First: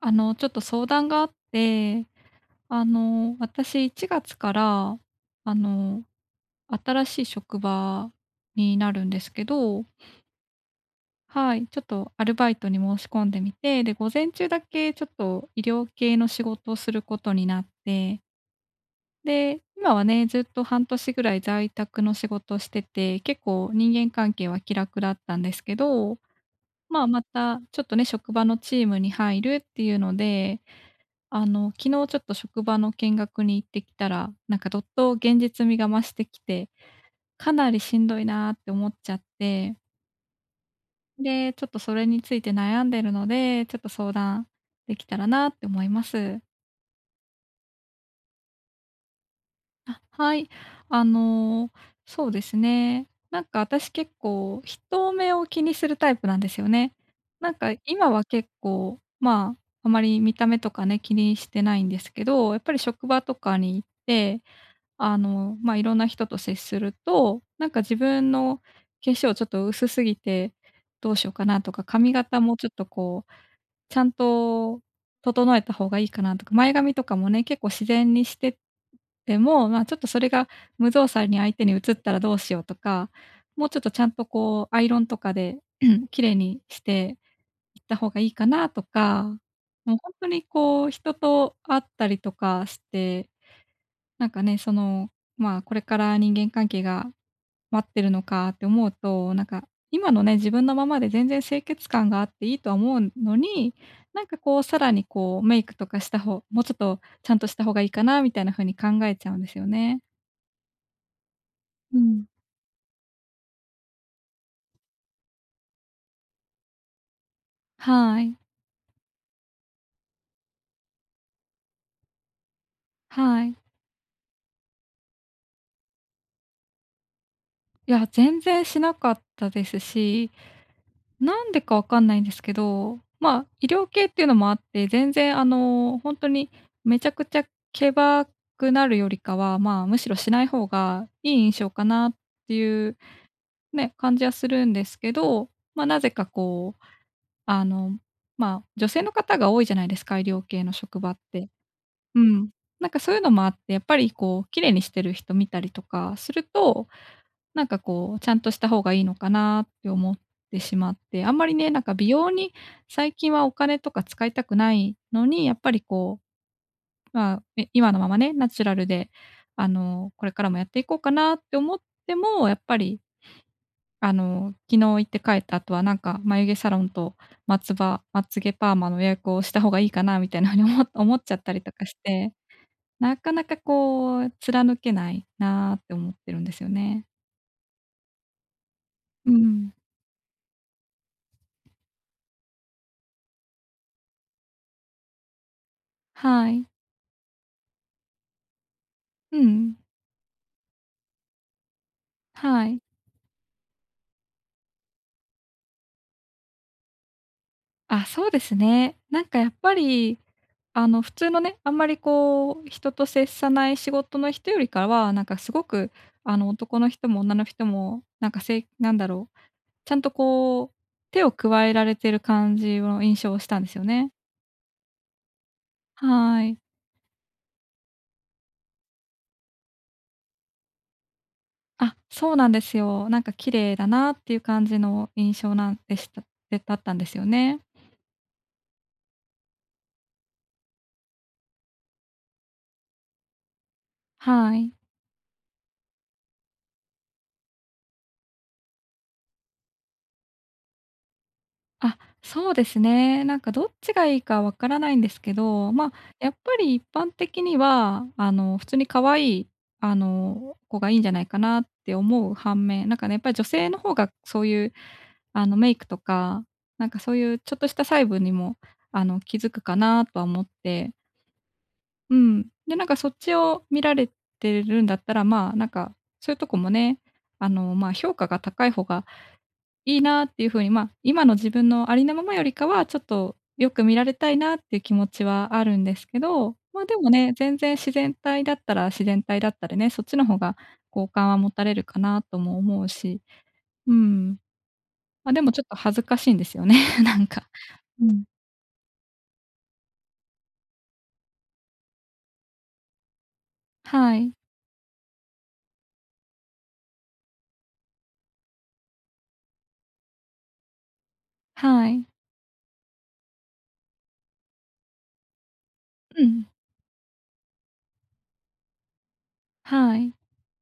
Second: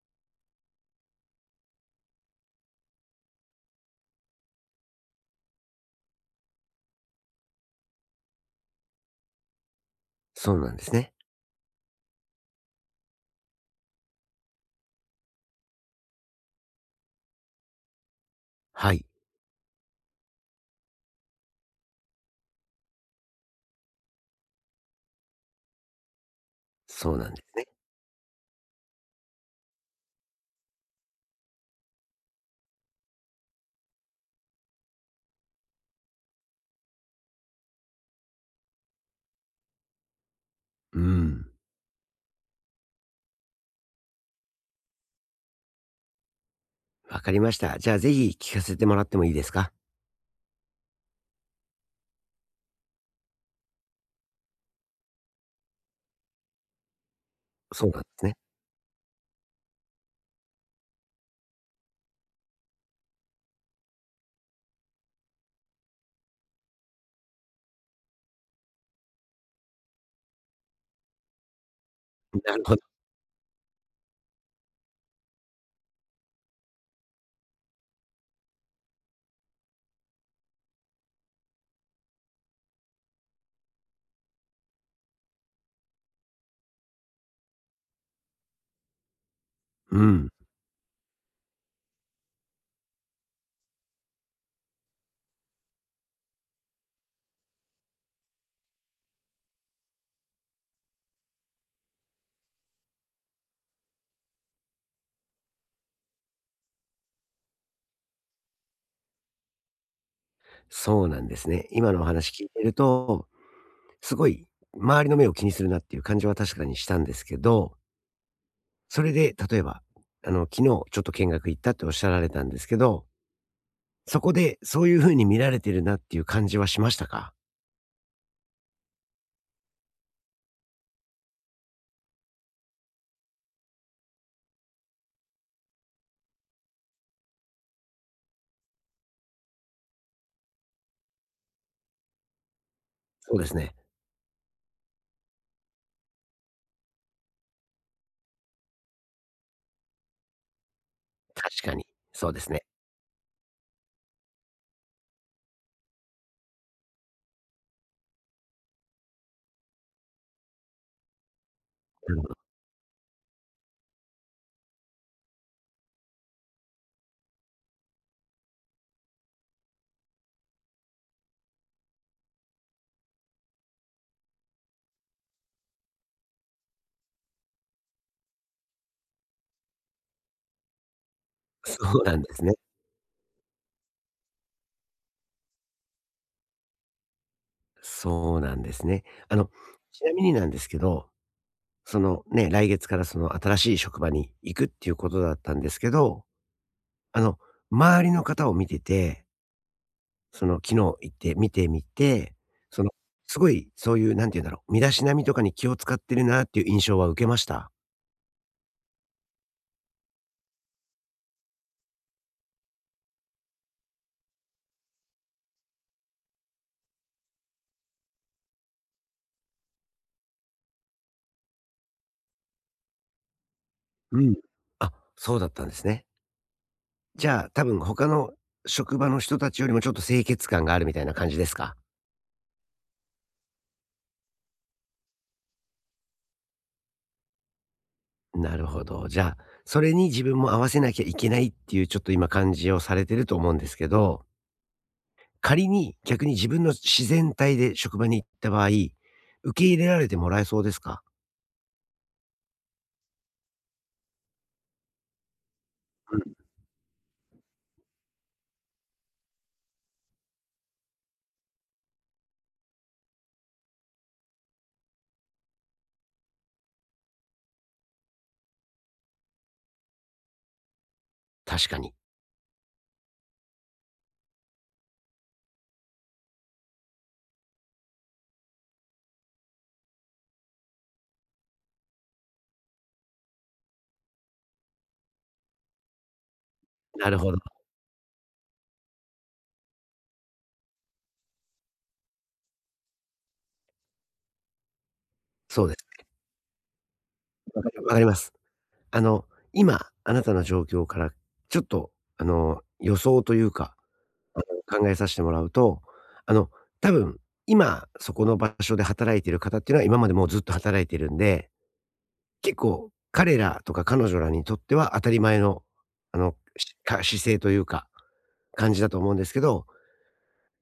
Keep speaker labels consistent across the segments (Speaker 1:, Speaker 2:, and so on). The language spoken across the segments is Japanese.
Speaker 1: ちょっと相談があって、私1月から、あの、新しい職場になるんですけど、
Speaker 2: そうなんですね。
Speaker 1: はい、ちょっとアルバイトに申し込んでみて、で、午前中だけちょっと医療系の仕事をすることになって、
Speaker 2: はい。
Speaker 1: で、今はね、ずっと半年ぐらい在宅の仕事をしてて、結構人間関係は気楽だったんですけど、まあ、
Speaker 2: そう
Speaker 1: ま
Speaker 2: なんで
Speaker 1: た
Speaker 2: す。
Speaker 1: ちょっとね、職場のチームに入るっていうので、昨日ちょっと職場の見学に行ってきたら、なんかどっと現実味が増してきて、かなりしんどいなって思っちゃって、
Speaker 2: うん。
Speaker 1: で、ちょっとそれについて悩んでるので、ちょっと相談できたらなって思います。
Speaker 2: わかりました。じゃあ、ぜひ聞かせてもらってもいいですか？
Speaker 1: あ、はい。あの、そうですね。なんか私結構人目を気にするタイプなんですよね。なんか
Speaker 2: そうなんで
Speaker 1: 今は
Speaker 2: すね。
Speaker 1: 結構、まあ、あまり見た目とかね、気にしてないんですけど、やっぱり職場とかに行って、まあ、いろんな人と接すると、なんか自分の化粧ちょっと薄すぎてどうしようかなとか、髪型も
Speaker 2: なる
Speaker 1: ちょっ
Speaker 2: ほど。
Speaker 1: とこう、ちゃんと整えた方がいいかなとか、前髪とかもね、結構自然にしてても、まあ、ちょっとそれが無造作に相手に映ったらどうしようとか、もうちょっとちゃんとこうアイロンとかで 綺麗にしていった方がいいかなとか、もう
Speaker 2: う
Speaker 1: 本当
Speaker 2: ん。
Speaker 1: にこう人と会ったりとかして、なんかね、その、まあ、これから人間関係が待ってるのかって思うと、なんか今のね、自分のままで全然清潔感があっていいとは思うのに、なんかこう、さらにこうメイクとかした方もうちょっとちゃんとした方がいいかなみたいな風に考えちゃうんですよね。
Speaker 2: そうなんですね。今
Speaker 1: う
Speaker 2: のお
Speaker 1: ん。
Speaker 2: 話聞いてると、すごい周りの目を気にするなっていう感じは確かにしたんですけど、
Speaker 1: はい、
Speaker 2: それで例えば、昨日ちょっと見学行ったっておっしゃられたんですけど、
Speaker 1: はい。
Speaker 2: そこでそういうふうに見られてるなっていう感じはしましたか？
Speaker 1: いや、全然しなかったですし、なんでかわかんないんですけど、まあ、医療系っていうのもあって、全然ほんとにめちゃくちゃけばくなるよりかは、まあ、むしろしない方がいい印象かなっていう
Speaker 2: そうですね。
Speaker 1: ね、感じはするんですけど、ま、なぜかこう、あの、まあ、女性の方が多いじゃないですか、医療系の職場って。
Speaker 2: 確かに。
Speaker 1: う
Speaker 2: そうで
Speaker 1: ん。
Speaker 2: すね。
Speaker 1: なんかそういうのもあって、やっぱりこう、綺麗にしてる人見たりとかすると、なんかこう、ちゃんとした方がいいのかなって思ってしまって、あんまりね、なんか美
Speaker 2: なるほ
Speaker 1: 容
Speaker 2: ど。
Speaker 1: に最近はお金とか使いたくないのに、やっぱりこう、まあ、今のままね、ナチュラルで、これからもやっていこうかなって思っても、やっぱり、昨日行って帰った後はなんか眉毛サロンとまつばまつげパーマの予約をした方がいいかなみたいなふうに思っちゃったりと
Speaker 2: そ
Speaker 1: かし
Speaker 2: うなんで
Speaker 1: て、
Speaker 2: すね。
Speaker 1: なかなかこう貫けないなって思ってるんですよね。
Speaker 2: そうなんですね。
Speaker 1: うん。
Speaker 2: ちなみになんですけど、そのね、来月からその新しい職場に行くっていうことだったんですけど、
Speaker 1: はい。
Speaker 2: あの、周りの方を見てて、
Speaker 1: うん。
Speaker 2: その昨日行って見てみて、
Speaker 1: はい。
Speaker 2: その、すごいそういう、なんて言うんだろう、身だしなみとかに気を使ってるなっていう印象は受けました。
Speaker 1: あ、そうですね。なんかやっぱり、普通のね、あんまりこう、人と接さない仕事の人よりかは、なんかすごく、男の人も女の人も、なんかなんだろう、ちゃんとこう、手を加えられてる感じの印象をしたんですよね。
Speaker 2: うん。あ、そうだったんですね。
Speaker 1: はい。
Speaker 2: じゃあ、多分他の職場の人たちよりもちょっと清潔感があるみたいな感じですか？
Speaker 1: あ、そうなんですよ。なんか綺麗だなっていう感じの印象なんでしたで、だったんですよね。
Speaker 2: なるほど。じゃあ、それに自分も合わせなきゃいけないっていうちょっと今感じをされてると思うんですけど、
Speaker 1: はい。
Speaker 2: 仮に逆に自分の自然体で職場に行った場合、受け入れられてもらえそうですか？
Speaker 1: あ、そうですね。なんかどっちがいいかわからないんですけど、ま、
Speaker 2: うん、
Speaker 1: やっぱり一般的には、普通に可愛い、子がいいんじゃないかなって思う反面、なんかね、やっぱり女性の方がそういう、メイクとか、なんかそういうちょっとした細部にも、気づくかなとは思って、
Speaker 2: 確かに。
Speaker 1: うん。で、なんかそっちを見られてるんだったら、まあ、なんか、そういうとこもね、まあ、評価が高い方がいいなっていう風に、まあ、今の自分のありのままよりかは、ちょっとよく見られたいなっていう気持ちはあるんですけど、ま、でも
Speaker 2: なる
Speaker 1: ね、
Speaker 2: ほど。
Speaker 1: 全然自然体だったら自然体だったでね、そっちの方が好感は持たれるかなとも思うし、うん。ま、でもちょっ
Speaker 2: そうで
Speaker 1: と恥ず
Speaker 2: す。
Speaker 1: かしいんですよね、なんか。
Speaker 2: わかりわか
Speaker 1: う
Speaker 2: りま
Speaker 1: ん。
Speaker 2: す。あの、今、あなたの状況からちょっと、予想というか、
Speaker 1: はい。
Speaker 2: あ考えさせてもらうと、あの、多分、今そこの場所で働いてる方っていうのは今までもうずっと働いてるんで
Speaker 1: はい。
Speaker 2: 結構、彼らとか彼女らにとっては当たり前の、
Speaker 1: うん。
Speaker 2: 姿勢というか、感じだと思うんですけど、
Speaker 1: はい。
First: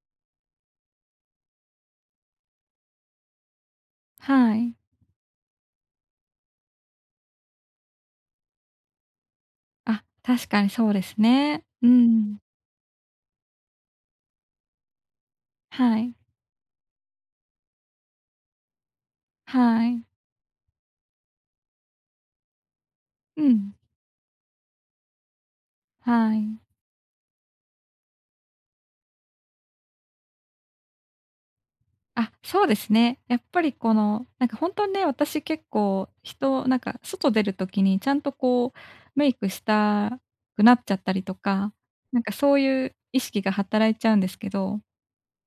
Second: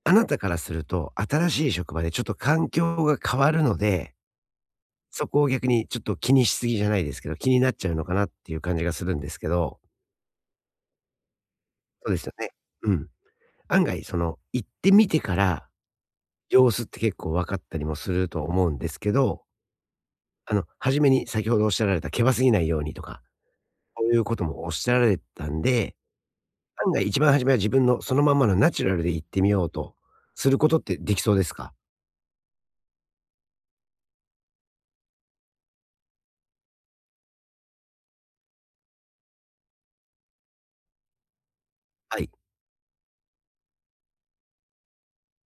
Speaker 2: あなたからすると、新しい職場でちょっと環境が変わるので、
Speaker 1: はい。
Speaker 2: そこを逆にちょっと気にしすぎじゃないですけど、気になっちゃうのかなっていう感じがするんですけど、
Speaker 1: あ、確かにそうですね。う
Speaker 2: そうですよ
Speaker 1: ん。
Speaker 2: ね。うん。案外行ってみてから、
Speaker 1: はい。
Speaker 2: 様子って結構分かったりもすると思うんですけど、
Speaker 1: はい。
Speaker 2: 初めに先ほどおっしゃられた、けばすぎないようにとか、
Speaker 1: うん。
Speaker 2: そういうこともおっしゃられたんで、
Speaker 1: はい。
Speaker 2: 案外一番初めは自分のそのまんまのナチュラルで行ってみようとすることってできそうですか？
Speaker 1: あ、そうですね。やっぱりこの、なんか本当にね、私結構なんか外出る時にちゃんとこうメイクしたくなっちゃったりとか、
Speaker 2: は
Speaker 1: なん
Speaker 2: い、
Speaker 1: かそういう意識が働いちゃうんですけど、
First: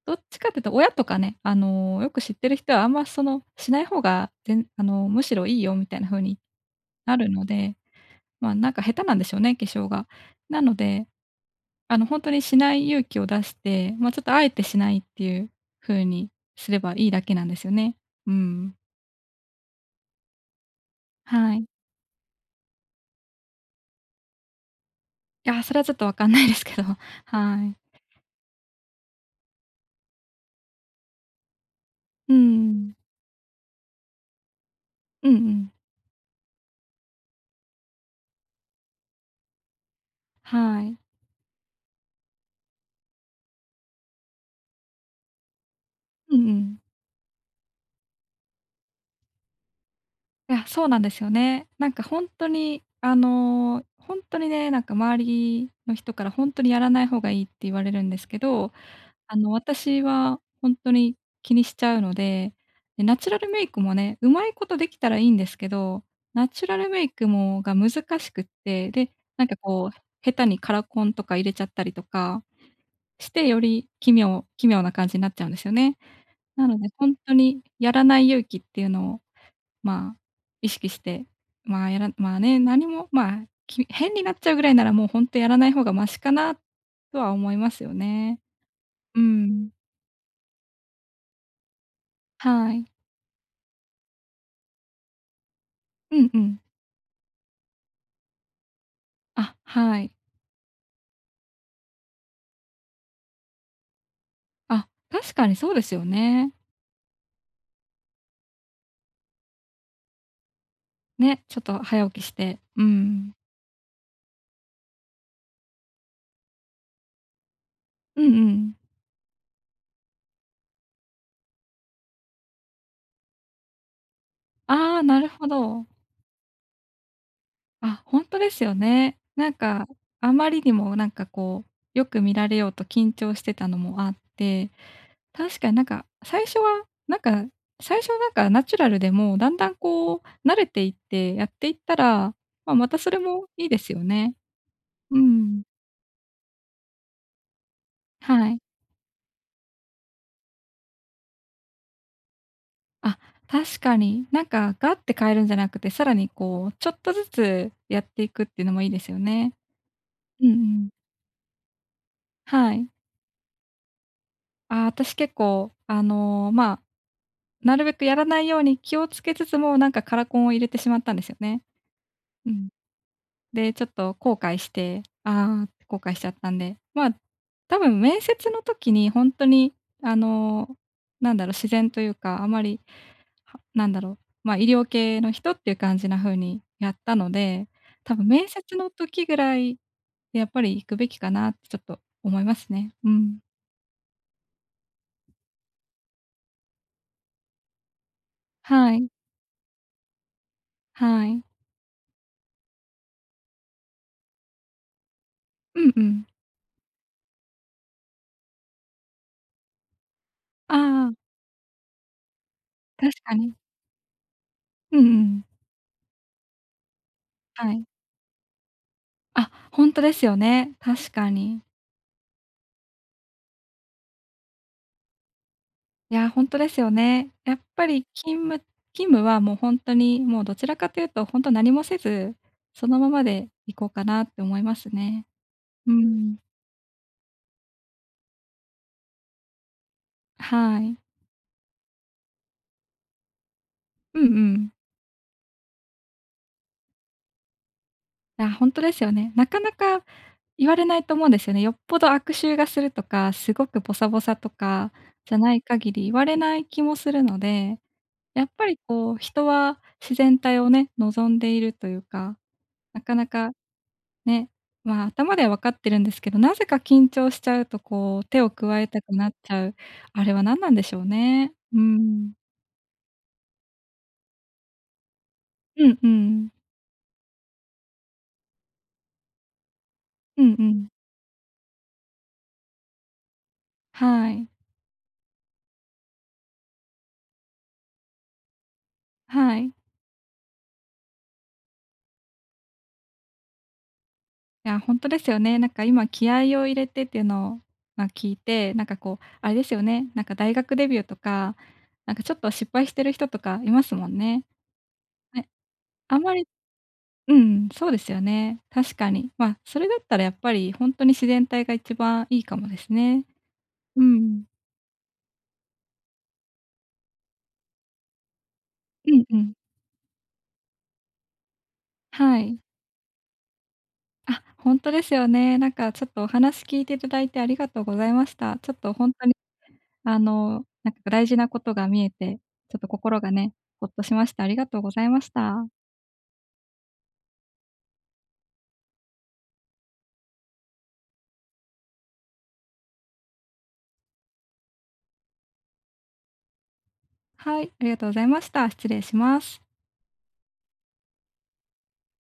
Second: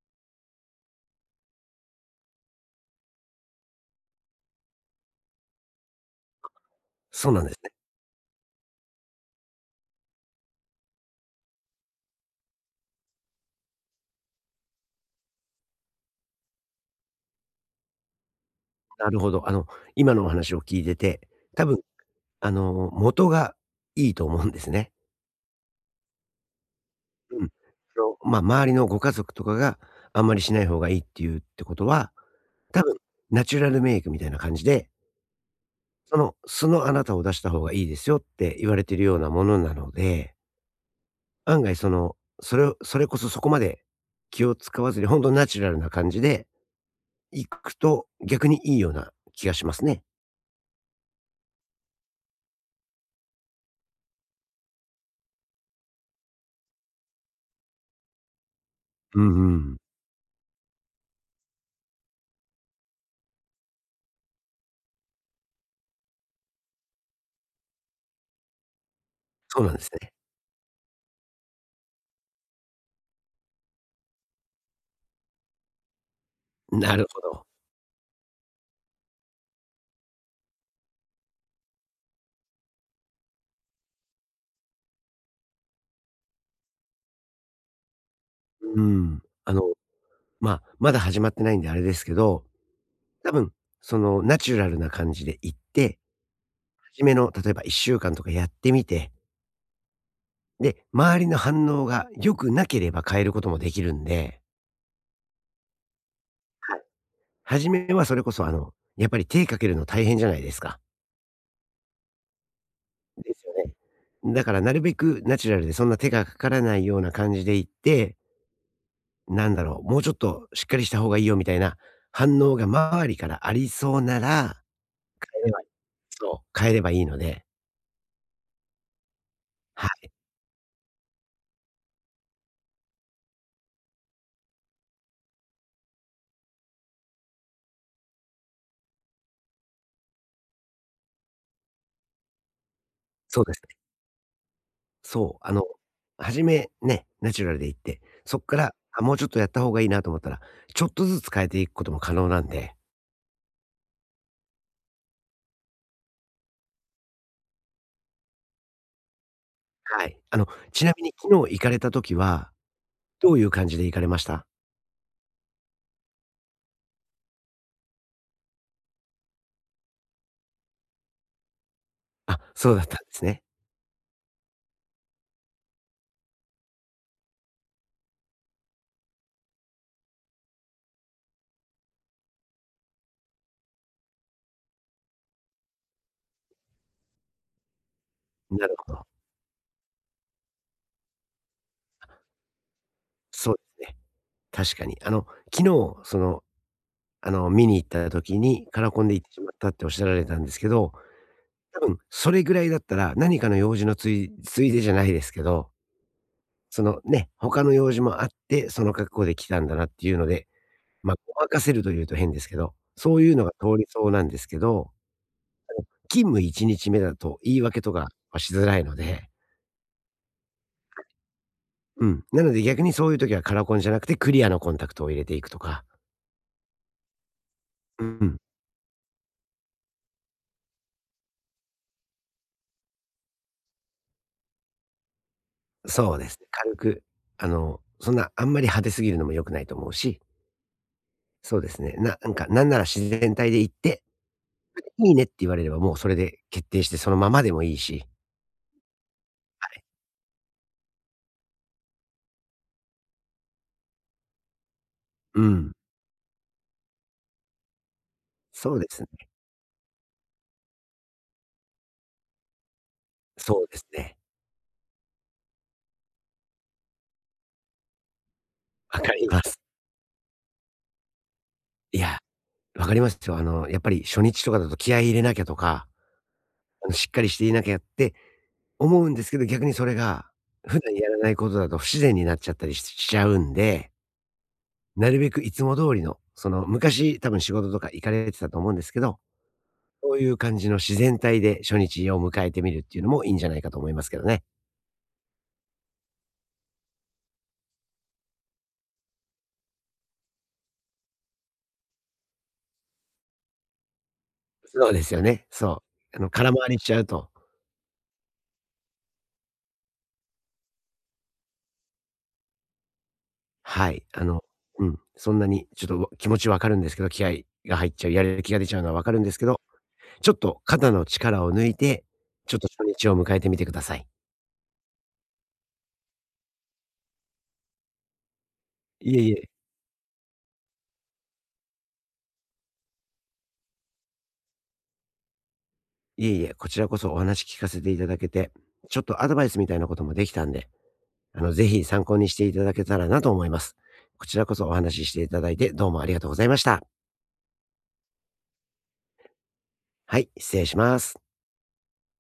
Speaker 1: どっちかっていうと親とかね、よく知ってる人はあんまそのしない方が全、ぜんあの、むしろいいよみたいな風にな
Speaker 2: そ
Speaker 1: る
Speaker 2: うな
Speaker 1: の
Speaker 2: んですね。
Speaker 1: で、まあ、なんか下手なんでしょうね、化粧が。なので、ほんとにしない勇気を出して、ま、ちょっとあえてしないっていう風にすればいいだけなんですよね。うん。
Speaker 2: なるほど。今のお話を聞いてて、
Speaker 1: はい。
Speaker 2: 多分、元がいいと思うんですね。
Speaker 1: いや、それはちょっとわかんないですけど、
Speaker 2: うん。
Speaker 1: はい。
Speaker 2: まあ、周りのご家族とかがあんまりしない方がいいっていうってことは、
Speaker 1: う
Speaker 2: 多
Speaker 1: ん。
Speaker 2: 分ナチュラルメイクみたいな感じで、
Speaker 1: うんうん。
Speaker 2: その素のあなたを出した方がいいですよって言われてるようなものなので、
Speaker 1: はい。
Speaker 2: 案外その、それをそれこそそこまで気を使わずに本当ナチュラルな感じ
Speaker 1: うん
Speaker 2: で
Speaker 1: うん。
Speaker 2: 行くと、逆にいいような気がしますね。
Speaker 1: いや、そうなんですよね。なんかほんとに、ほんとにね、なんか周りの人からほんとにやらない方がいいって言われるんですけど、
Speaker 2: うんうん。
Speaker 1: 私は本当に気にしちゃうので、で、ナチュラルメイクもね、うまいことできたらいいんですけど、ナチュラルメイクが難しくって、で、なんか
Speaker 2: そうなんです
Speaker 1: こう、
Speaker 2: ね。
Speaker 1: 下手にカラコンとか入れちゃったりとかして、より奇妙な感じになっちゃうんですよね。なので、
Speaker 2: なる
Speaker 1: 本
Speaker 2: ほ
Speaker 1: 当
Speaker 2: ど。
Speaker 1: にやらない勇気っていうのを、まあ、意識して、まあ、まあね、何も、まあ、変になっちゃうぐらいなら、もう本当やらない方がマシかなとは思いますよね。
Speaker 2: う
Speaker 1: う
Speaker 2: ん。
Speaker 1: ん。
Speaker 2: まあ、まだ始まってないんであれですけど、
Speaker 1: はい。
Speaker 2: 多分、ナチュラルな感じで行って、
Speaker 1: うんうん。
Speaker 2: 初めの例えば1週間とかやってみて、
Speaker 1: あ、はい。
Speaker 2: で、周りの反応が良くなければ変えることもできるんで、
Speaker 1: あ、確かにそうですよね。
Speaker 2: 初めはそれこそ、やっぱり手かけるの大変じゃないですか。
Speaker 1: ね、ちょっと早起きして。うん。
Speaker 2: ですよね。だからなるべくナチュラルでそんな手がかからないような感じで行って、
Speaker 1: うんうん。
Speaker 2: なんだろう、もうちょっとしっかりした方がいいよみたいな反応が周りからありそうなら、
Speaker 1: ああ、なる
Speaker 2: 変え
Speaker 1: ほ
Speaker 2: れば
Speaker 1: ど。
Speaker 2: そう、変えればいいので、
Speaker 1: あ、ほんとですよね。なんか、
Speaker 2: はい、
Speaker 1: あまりにもなんかこう、よく見られようと緊張してたのもあって、確かになんか、最初は、なんか、最初なんかナチュラルでも、だんだんこう慣れていってやっていったら、まあ、またそれ
Speaker 2: そ
Speaker 1: も
Speaker 2: うです
Speaker 1: いい
Speaker 2: ね。
Speaker 1: ですよね。う
Speaker 2: そう、
Speaker 1: ん。
Speaker 2: 初めね、ナチュラルで行って、そっ
Speaker 1: は
Speaker 2: か
Speaker 1: い。
Speaker 2: ら、あ、もうちょっとやった方がいいなと思ったら、ちょっとずつ変えていくことも可能なんで、
Speaker 1: あ、確かに。なんかガッて変えるんじゃなくて、さらにこう、ちょっとずつやっていくっていうのもいいですよね。
Speaker 2: はい。
Speaker 1: うんう
Speaker 2: ち
Speaker 1: ん。
Speaker 2: なみに昨日行かれた時は、
Speaker 1: はい。
Speaker 2: どういう感じで行かれました？
Speaker 1: あ、私結構、まあ、なるべくやらないように気をつけつつも、なんかカラコンを入れてしまったんですよね。
Speaker 2: あ、
Speaker 1: うん。
Speaker 2: そうだったんですね。
Speaker 1: で、ちょっと後悔して、ああ、後悔しちゃったんで、まあ、多分面接の時に本当に、あの、なんだろう、自然というか、あまりはなんだろう、まあ、医療系の人っていう感じな風にやったので、多分面
Speaker 2: なる
Speaker 1: 接の
Speaker 2: ほど。
Speaker 1: 時ぐらいでやっぱり行くべきかなってちょっと思いますね。うん。
Speaker 2: そうですね。確かに。昨日、見に行った時にカラ
Speaker 1: は
Speaker 2: コ
Speaker 1: い、
Speaker 2: ンで行ってしまったっておっしゃられたんですけど、
Speaker 1: はい。
Speaker 2: 多分それぐらいだったら、何かの用事のついでじゃないですけど、
Speaker 1: うんうん。
Speaker 2: そのね、他の用事もあって、その格好で来たんだなっていうので、
Speaker 1: ああ、
Speaker 2: ま、ごまかせるというと変ですけど、
Speaker 1: 確
Speaker 2: そうい
Speaker 1: か
Speaker 2: うのが
Speaker 1: に。
Speaker 2: 通りそうなんですけど、
Speaker 1: うんうん。
Speaker 2: 勤務1日目だと言い
Speaker 1: は
Speaker 2: 訳
Speaker 1: い。
Speaker 2: とかはしづらいので、
Speaker 1: あ、ほんとですよね、確かに。
Speaker 2: うん、なので逆にそういう時はカラコンじゃなくてクリアのコンタクトを入れていくとか、
Speaker 1: いや、ほんとですよね。やっぱ
Speaker 2: う
Speaker 1: り勤
Speaker 2: ん、
Speaker 1: 務勤務はもうほんとに、もうどちらかというと、ほんと何もせず、そのままでいこうかなって思いますね。う
Speaker 2: そうで
Speaker 1: ん。
Speaker 2: すね、軽く、そんなあんまり派手すぎるのも良くないと思うし、
Speaker 1: はい。
Speaker 2: そうですね。なんか、なんなら自然体で行って、
Speaker 1: うんうん。
Speaker 2: いいねって言われればもうそれで決定してそのままでもいいし。
Speaker 1: あ、ほんですよね。なかなか言われないと思うんですよね。よっぽど悪臭がするとか、すごくボサボサとかじゃ
Speaker 2: う
Speaker 1: ない
Speaker 2: ん。
Speaker 1: 限り言われない気もするので、やっぱ
Speaker 2: そ
Speaker 1: り
Speaker 2: うですね。
Speaker 1: こう、人は自然体をね、望んでいるというか、なかなか
Speaker 2: そうですね。
Speaker 1: ね、まあ、頭では分かってるんですけど、なぜか緊張しちゃうとこう、手を加え
Speaker 2: わ
Speaker 1: た
Speaker 2: か
Speaker 1: く
Speaker 2: り
Speaker 1: なっ
Speaker 2: ま
Speaker 1: ち
Speaker 2: す。
Speaker 1: ゃう、あれは何なんでしょうね。う
Speaker 2: いや、
Speaker 1: ん。
Speaker 2: わかりますよ。やっぱり初日とかだと気合い入れなきゃとか、
Speaker 1: うんうん。
Speaker 2: しっかりしていなきゃって思うんですけど、逆にそれが、
Speaker 1: うんう
Speaker 2: 普
Speaker 1: ん。
Speaker 2: 段やらないことだと不自然になっちゃったりしちゃうんで、
Speaker 1: はい。
Speaker 2: なるべくいつも通りの、昔多分仕事とか行かれてたと思うんですけど、
Speaker 1: はい。
Speaker 2: そういう感じの自然体で初日を迎えてみるっていうのもいいんじゃないかと思いますけどね。
Speaker 1: いや、本当ですよね。なんか今気合を入れてっていうのを、まあ、聞いて、なんかこう、あれですよね、なんか大学デビューとか、なんかちょっと失敗してる人とかいますもんね。
Speaker 2: そうですよね。
Speaker 1: ね、
Speaker 2: そう。
Speaker 1: あんまり、
Speaker 2: 空回りしちゃうと、
Speaker 1: うん、そうですよね。確かに。まあ、それだったらやっぱり本当に自然体が一番いいかもですね。
Speaker 2: はい、
Speaker 1: うん。
Speaker 2: うん、そんなにちょっと、気持ちわかるんですけど、気合が入っちゃう、やる気が出ちゃうのはわ
Speaker 1: う
Speaker 2: かるん
Speaker 1: ん
Speaker 2: で
Speaker 1: う
Speaker 2: すけ
Speaker 1: ん。
Speaker 2: ど、ちょっと肩の力を抜いて、
Speaker 1: は
Speaker 2: ちょっ
Speaker 1: い。
Speaker 2: と初日を迎えてみてください。
Speaker 1: あ、本当ですよね。なんかちょっとお話聞いていただいてありがとうございました。ちょっと本
Speaker 2: いえ
Speaker 1: 当
Speaker 2: い
Speaker 1: に
Speaker 2: え、
Speaker 1: なんか大事なことが見えて、ちょっと心がね、ほっとしました。ありがとうございました。
Speaker 2: いえいえ、こちらこそお話聞かせていただけて、ちょっとアドバイスみたいなこともできたんで、ぜひ参考にしていただけたらなと思います。こちらこそお話ししていただいて、どうもありがとうございました。
Speaker 1: はい、ありがとうございました。失礼します。
Speaker 2: はい、失礼します。